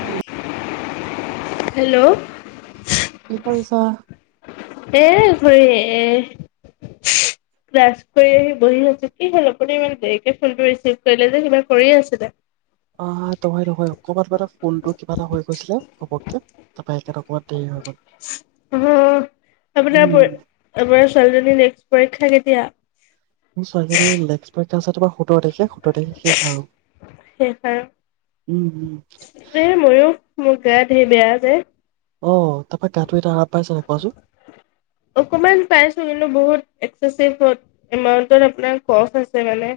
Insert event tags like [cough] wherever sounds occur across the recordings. Hello, hello, কি কৰিছা? এ খুড়ী এ ক্লাছ কৰি আহি বহি আছো কি হল আপুনি ইমান দেৰিকে ফোনটো ৰিচিভ কৰিলে যে কিবা কৰি আছিলে? আহ নহয় নহয় অকমান মানে ফোনটো কিবা এটা হৈ গৈছিলে ঘপককে। তাৰপৰা সেইকাৰণে অকমান দেৰি হৈ গ'ল। অ, আপোনাৰ [unintelligible] উম আপোনাৰ ছোৱালীজনী টেষ্ট পৰীক্ষা কেতিয়া? [unintelligible] ছয় তাৰিখে [unintelligible] তাৰপিছত তোমাৰ সো সোতৰ তাৰিখে -সোতৰ তাৰিখে শেষ আৰু। শেষ আৰু উম উম এ ময়ো মোৰ গা ঢেই বেয়া যে। অঁ। অকমান পাইছো কিন্তু বহুত। একছেছিভ এমাউন্টত আপোনাৰ কফ হৈছে মানে।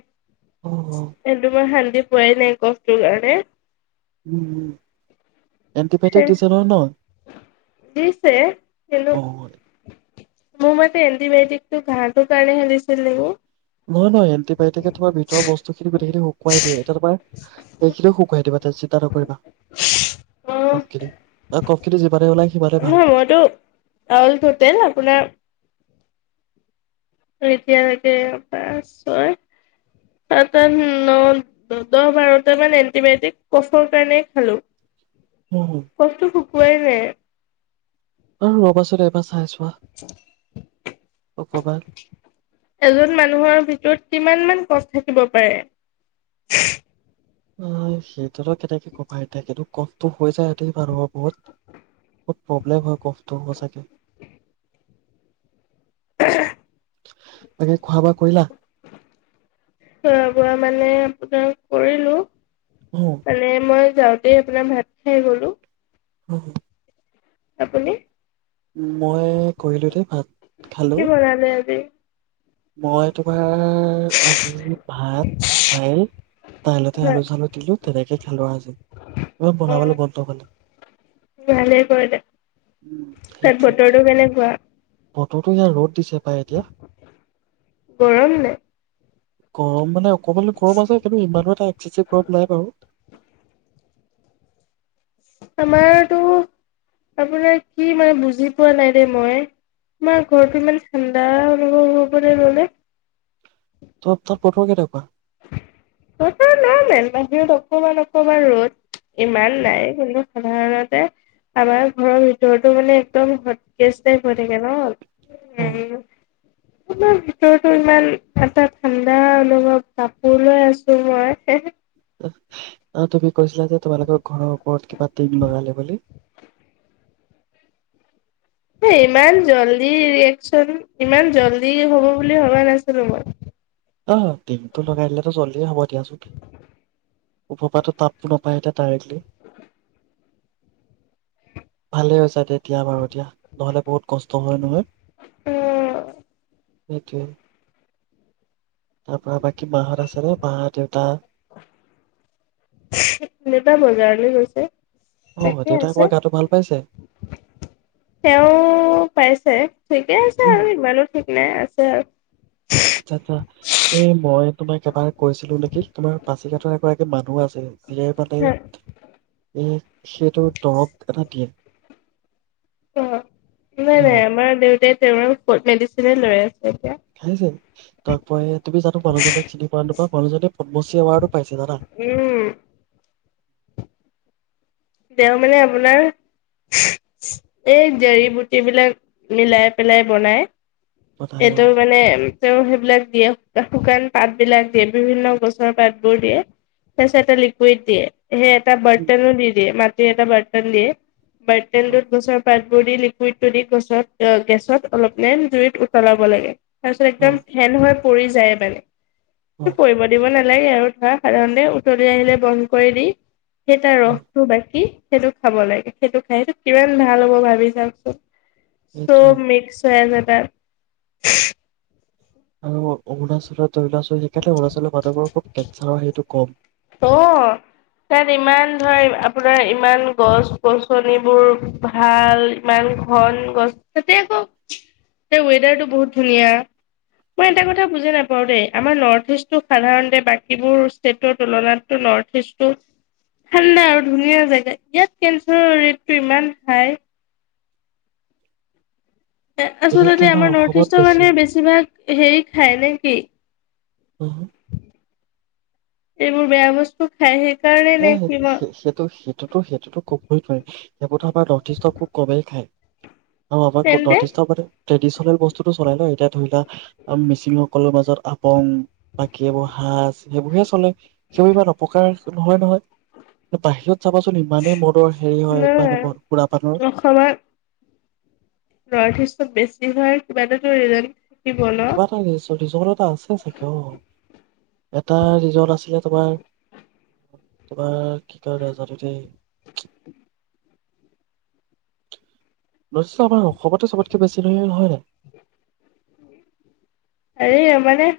অ অ [unintelligible] মই শান্তিত [unintelligible] নাই কফ তোৰ কাৰাণে উম উম। এণ্টিবায়টিক দিছে নহয় ন, দিছে কিন্তু অ' মোৰ মতে এণ্টিবায়টিকটো ঘাঁটোৰ কাৰণেহে দিছিল নেকি। নহয় নহয় এণ্টিবায়টিকে তোমাৰ ভিতৰৰ বস্তুখিনি গোটখিনি শুকুৱাই দিয়ে। এতিয়া তোমাৰ সেইখিনিও শুকুৱাই দিব তুমি চিন্তা নক নকৰিবা। অ [unintelligible] কফ খিনি যিমানে ওলাই সিমানে ভাল। নহয় মইতো আউল টোটেল আপোনাৰ এতিয় লেকে পাঁচ, ছয়, সাত, আঠ, ন, দহ, বাৰটা মান এণ্টিবায়টিক কফৰ কাৰণেই খালো। উম, কফটো শুকুৱাই নাই। আৰু ৰ'বাচোন এপ অকমান এজন মানুহৰ ভিতৰত কিমানমান কফ থাকিব পাৰে? অ' সে সেইটো কেনেকে কবা এতিয়া সেইটো কফটো হৈ যায়। সেইটো মানুহৰ বহুত বহুত প্ৰব্লেম হয় কফটো সচাকে। এ বাকী খোৱা বোৱা কৰিলা? খোৱা বোৱা মানে কৰিলো। উম, মানে মই যাওঁতে আপোনাৰ ভাত খাই গলো। অ'। আপুনি? মই কৰিলো দেই ভাত- খালো। কি বনালে আজি? মই তোমাৰ এ আজি ভাত দাইল দাইলতে হয় আলু চালো দিলো তেনেকে খালো আজি ইমান উম বনাবলে মন নগলে। ভালেই কৰিলে। তাত সেইটোৱে, বতৰটো কেনেকুৱা? বতৰতো ইয়াত ৰ'দ দিছে। পাই এতিয়া। গৰম নে? গৰম মানে অকনমান গৰম আছে কিন্তু ইমানো এটা একশ্বিসিপ গৰম নাই বাৰু। আমাৰতো আপোনাৰ কি মানে বুজি পোৱা নাই দে মই। আমাৰ ঘৰটো ইমান ঠাণ্ডা অনুভৱ হ'বলে ল'লে তাত বতৰ কেনেকুৱা? বতৰ নাইমানে অকমান অকমান ৰ'দ। ইমান নাই বোলো। সাধাৰণতে‌ আমাৰ ঘৰৰ ভিতৰতো‌ মানে একদম হটকেছ টাইপ হৈ থাকে ন। অ', উম। আমাৰ ভিতৰতো ইমান এটা ঠাণ্ডা অনুভৱ কাপোৰ লৈ আছো [unintelligible] অ', তুমি কৈছিলা যে, তোমালোকৰ ঘৰৰ ওপৰত কিবা টিং লগালে বুলি। ইমান জল্দি ৰিয়েকচন, ইমান জল্দি হ'ব বুলি ভবা নাছিলো মই অ', দিনটো লগাই দিলেতো, জল্দিয়েই হ'ব, দিয়াচোন। উপপাতটো তাপটো নাপায় এতিয়া, ডাইৰেক্টলি ভালেই হৈছে দে এতিয়া বাৰু, এতিয়া নহ'লে, বহুত কষ্ট হয়, নহয় অ' সেইটোৱে তাৰ পৰা, বাকী মাহঁত আছে নে? মা দেউতা দেউতা বজাৰলৈ গৈছে অ তাকে দেউতাই আছে। তোমাৰ গাটো ভাল পাইছে তেওঁ পাইছে ঠিকেই আছে। উম আৰু, ইমানো ঠিক নাই, আছ যে আচ্ছা, আচ্ছা। এই, মই তোমাক এবাৰ কৈছিলোঁ নেকি? তোমাৰ পাছিঘাটৰ এগৰাকী মানুহ আছে যিয়ে মানে‌ হা এই সেইটো দৰৱ এটা দিয়ে অ। নাই, এই হ নাই। আমাৰ দেউতাই তেওঁ [unintelligible] মেডিচিনে লৈ আছ খাইছে। তাৰ পৰাই‌ তুমি জানো মানুহজনক চিনি পোৱা নে নোপোৱা? মানুহজনে পদ্মশ্ৰী এৱাৰ্ডো পাইছে‌ জানা? উম, তেওঁ‌ মানে আপোনাৰ এই জাৰি‌ বুটি বিলাক মিলাই পেলাই বনায় অ তাই অ এইটো‌ মানে‌ তেওঁ সেইবিলাক দিয়ে শুকান পাতবিলাক দিয়ে। বিভিন্ন গছৰ পাতবোৰ দিয়ে। তাৰপিছতে লিকুইড দিয়ে। হে, এটা উম, বৰ্তনো দি মাটিৰ এটা বৰ্তন দিয়ে [unintelligible] অ টোত গছৰ পাত বদি লিকুইডটো দি, গেছত অলপ টাইম জুইত উতলাব লাগে। তাৰ পিছত, অ একদম ফেন হয়। পৰি যায়। অ বেলেগ পৰিব দিব না নালাগে আৰু ধৰা, সাধাৰণতে উতলি আহিলে, বন্ধ কৰি দি কেইটা অ। ৰখ কি সেইটো খাব লাগে সেইটো খাইটো কিমান ভাল হ'ব ভাবি চাওচোন। সেইটোৱে চব' মিক্স হৈ আছে। তাত, আৰু অৰুণাচলৰ ত ত' সেইকাৰণে অৰুাচী মানহবোৰ খুব কেঞ্চাৰৰ সেইটো, কম অ' তাত ইমান ধয় আপোনাৰ ইমান গছ-গছনিবোৰ ভাল ইমান ঘন গছ ততে আকৌ ৱেডাৰটো বহুত ধুনীয়া মই এটা কথা বুজি নাপাওঁ দেই আমাৰ নৰ্থ ইষ্টটো সাধাৰণতে বাকীবোৰ ষ্টেটত তুলনাতটো নৰ্থ ইষ্টটো ঠাণ্ডা আৰু ধুনীয়া জেগা ইয়াত কেঞ্চাৰৰ ৰেটটো ইমান হাই বিশেষকে আচলতে আমাৰ নৰ্থ অসমত ইষ্টৰ বেছি মানুহে বেছিভাগ হেৰি। হাই নেকি? উম, এইবোৰ বেয়া বস্তু খাইহে। এ সেইটো-সেইটোতো-সেইটোতো কবই নোৱাৰি। সেইবোৰো আমাৰ নৰ্থিষ্ট খুব কমেই খায়? অ' আকৌ আমাৰ তেন্তে নৰ্থিষ্ট মানুহ ট্ৰেদিচনেল বস্তু বস্তুটো চলাই লয় এতিয়া ধৰি লোৱা মিচিংসকলৰ মাজত আপং বাকী এইবোৰ সাজ সেইবোৰহে চলে সেইবাবেই ইমান অপকাৰ। নহয়-নহয় বাহিৰত চাবাচোন ইমানেই মদৰ হেৰি হয় মানে নহয় ম খুৰা পানৰ। অসমত নৰ্থ ইষ্ট চব বেছি হয় কিবা টো কিয় নাজানো কিবা এটা ৰিজন এটা আছে চাগে অ এটা ৰিজন আছিলে তোমাৰ তোমাৰ কি কয় নাজানো দেই। নিশ্চয় আমাৰ খবৰটো চবতকৈ বেছি নহয় জানো। অৰে মানে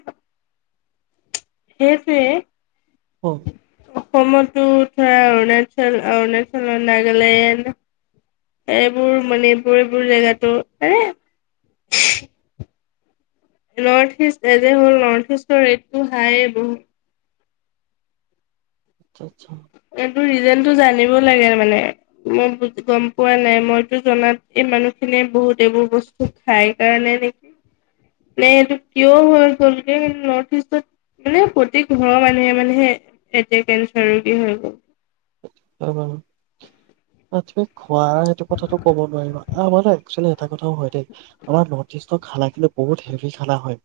অ সেইটোৱে অসমতটো। ধৰা অৰুণাচল, অৰুণাচল-নাগালেণ্ড এইবোৰ মণিপুৰ এইবোৰ জেগাতো পাৰে। নৰ্থ-ইষ্ট এ যে হ'ল নৰ্থ-ইষ্টৰ ৰেটটো হাইয়ে বহুত। আচ্ছা আচ্ছা। এইটো ৰিজনটো যায়। জানিব লাগে মানে, মই গম পোৱা নাই। মইতো জনাত এই মানুহ খিনিয়ে বহুত এইবোৰ বস্তু খাই কাৰণে নেকি, নে এইটো কিয় হৈ গ'লগে নৰ্থ-ইষ্টত মানে প্ৰতি ঘৰৰ মানুহে-মানুহে এতিয়া কেঞ্চাৰ কি হয় [unintelligible] [unintelligible] খোৱাৰ সেইটো কথাটো কব নোৱাৰিবা। আমাৰ একচুৱেলি এটা কথাও হয় দেই, আমাৰ নৰ্থ-ইষ্টৰ খানা কিন্তু বহুত হেভি খানা হয়।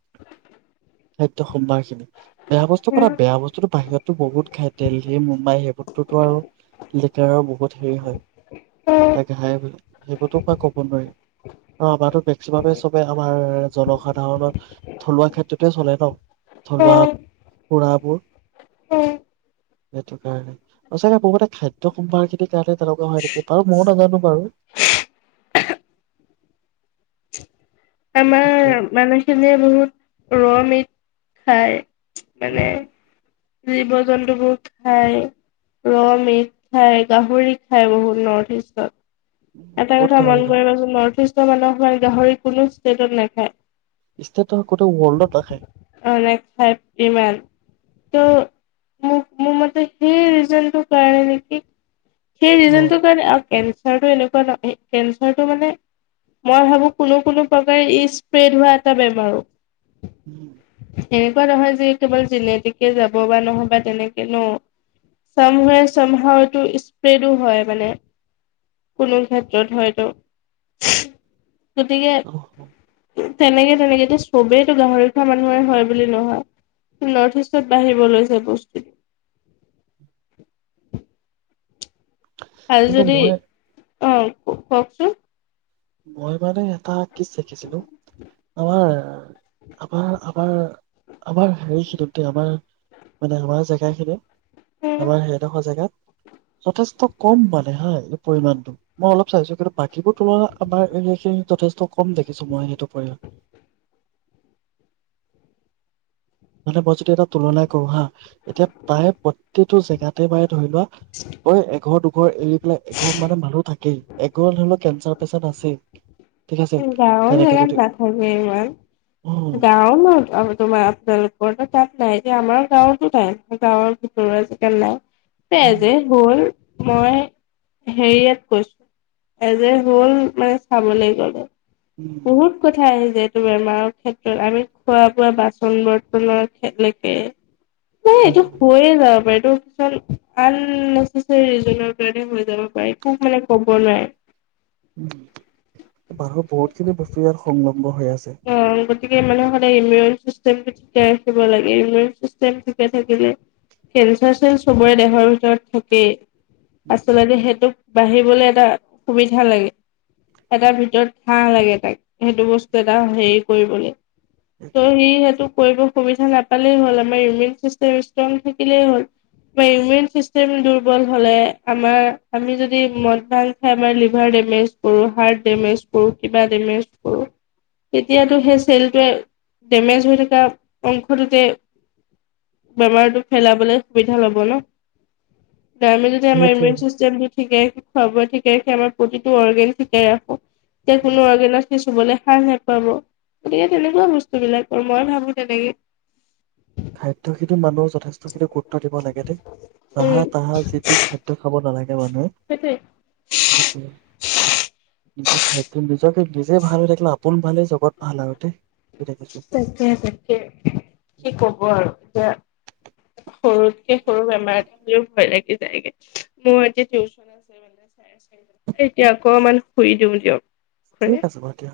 খাদ্য-সম্ভাৰ খিনি। বেয়া বস্তু কথা [unintelligible] বেয়া বস্তুটো বাহিৰতটো বহুত খাই দেল্হি, মুম্বাই সেইবোৰত। আৰু [unintelligible] বহুত হেৰি হয়। তাকেই খায় বোলে, সেইবোৰতো মই ক'ব নোৱাৰিম। অ', এবাৰটো [unintelligible] [unintelligible] চবে আমাৰ জনসাধাৰণত থলুৱা খাদ্যটোৱে চলে ন'। থলুৱা খুড়াবোৰ উম। সেইটো কাৰণে। সঁচাকে বহুতে খাদ্য সম্ভাৰ সেতি তেতিয়াহ'লে তেনেকুৱা হয় নেকি বাৰু ময়ো নাজানো বাৰু। [inaudible] আমাৰ সেইটোৱে মানুহখিনিৰ বহুত ৰ' মিট খায়। মানে জীৱ-জন্তুবোৰ খায়, ৰ' মিট খায়, গাহৰি খায় বহুত ন'ৰ্থ ইষ্টত। এটা বহুত কথা গাহৰি মন খায় কৰিবচোন ন'ৰ্থ ইষ্ট মানুহ [unintelligible] গাহৰি কোনো ষ্টেটত নাখায়। ষ্টেটত গোটেই ৱ'ৰ্ল্ডত নাখায়। কিয় মো মোৰ মতে সেই ৰিজন তোৰ কাৰণে নেকি সেই অ ৰিজনটোৰ কাৰণে আৰু এম কেঞ্চাৰটো এনেকুৱা ন' কেঞ্চাৰটো মানে মই ভাবো কোনো কোনো প্ৰকাৰে ই স্প্ৰেড হোৱা এটা বেমাৰো। উম। এনেকুৱা নহয় যে কেৱল জেনেটিকে যাব বা নহয় বা তেনেকে ন' চামওৱেচ চামহাও এইটো ইচ পেইডো হয় মানে কোনো ক্ষেত্ৰত হয়তো। গতিকে অ তেনেকে তেনেকে এতিয়া চবেইতটো গাহৰি খোৱা মানুহৰে হয় বুলি নহয়। নৰ্থ ইষ্টত বাঢ়িব লৈছে বস্তু ভাল কিন্তু যদি মই অ', কওঁকচোন। মই মানে এটা কি শিছিলো আমাৰ। আমাৰ- আমাৰ- আমাৰ হেৰি খিনিত আমাৰ মানে আমাৰ জেগা খিনিত। আমাৰ সেইডোখৰ জেগাত। যথেষ্ট কম মানে হাই এই পৰিমানটো মই অলপ চাইছো কিন্তু বাকীবোৰ তলা আমাৰ এইখিনি যথেষ্ট কম দেখিছো মই সেইটো পৰিয়াল। মানে মই যদি এটা তুলনাই কৰো হা এতিয়া প্ৰায় প্ৰত্যেক টো জেগাতে বাৰ ধৰি লোৱা কৰে এঘৰ দু ৰ এৰি পে এখন মানে মানুহ থাকেই। এগজন হৰি লওক কেঞ্চাৰ পেচেণ্ট আছিল। উম, গাৱৰ জেগাত নাথাকে ইমান উম গাও ন তোমাৰ আপোনালোক। ৰত তাত নাই যেতিয়া আমাৰ। গাৱতো নাই গাৱৰ ভিতৰত আজিকালি নাই তে উম যে হৰ মই হেৰিয়াত কৈছো এজ এহ, হল মানে চাবলৈ গলে। উম বহুত কথা আহি যে। বেমাৰৰ ক্ষেত্ৰত আমি খোৱা বোৱা বাচন বৰ্তনৰ কলৈকে। এই, হয় এইটো হয়, হৈয়ে যাব পাৰে। কি আন কাৰণ হৈ যাব পাৰে খব মানে কব নোৱাৰে [unintelligible] বাৰৰ বহুতখিনি বস্তু ইয়াৰ সংলগ্ন হৈ আছে। অ', গতিকে মানহে সদায় ইমিউন চিষ্টেম ঠিকে ৰাখিব লাগে ইমিউন চিষ্টেম ঠিকে থাকিলে কেঞ্চাৰ চন চবৰে দেহৰ ভিতৰত থাকে আচলতে সেইটোক বাঢ়িবলৈ এটা সুবিধা লাগে। এটটা ভিতৰত ঘাহ লাগে তাক সেইটো বস্তু এটা হেৰি কৰিবলৈ। ত সি সেইেতটোক কৰিব সুবিধা নাপালেই হ'ল আমাৰ ইমিউন চিষ্টেম ষ্ট্ৰং থাকিলেই হ'ল আমাৰ ইমিউন চিষ্টেম দুৰ্বল হলে আমাৰ আমি যদি মদ ভাং খাই আমাৰ লিভাৰ ডেমেজ কৰো হাৰ্ট ডেমেজ কৰো কিবা ডেমেজ কৰো। তেতিয়াতো সেই চেলটোৱে ডেমেজ হৈ থকা অংশটোতে বেমাৰটো পেলাবলৈ সুবিধা ল'ব ন। ডেমেজ সেইটোৱে এমাইমেণ্ট চিষ্টেম। শিকাই খাব ঠিকে ৰাখে আমাৰ প্ৰতিটো অৰ্গেন শিকাই ৰাখো। তে কোনো [unintelligible] হবল ভাল নোপাব গতিকে তেনেকুৱা বস্তুবিলাক আৰু মই ভাবো তেনেকে। খাদ্যয় খিনু মানুহে যথেষ্ট খিনি গুৰুত্ব দিব লাগে দেই তাহা উম তাহা যি খাদ্যয় খাব নালাগে। দ ন সেইটোৱে। সটো নিজৰ খাদ্য নিজকে নিজে ভাল হৈ ৰাখনা। আপোন ভালে জগত ভাল আৰু দেই দেখিছো তাকে তাকে কি কব আৰু এতিয়া সৰুতকে সৰু বেমাৰ এটা বুলিও ভয় লাগি যায়গে মোৰ এতিয়া টিউচন আছে মানে চ চ এতিয়া অকমান শুই দিওঁ দিয়ক ঠিক আছে, খুৰী। বাৰু দিয়া।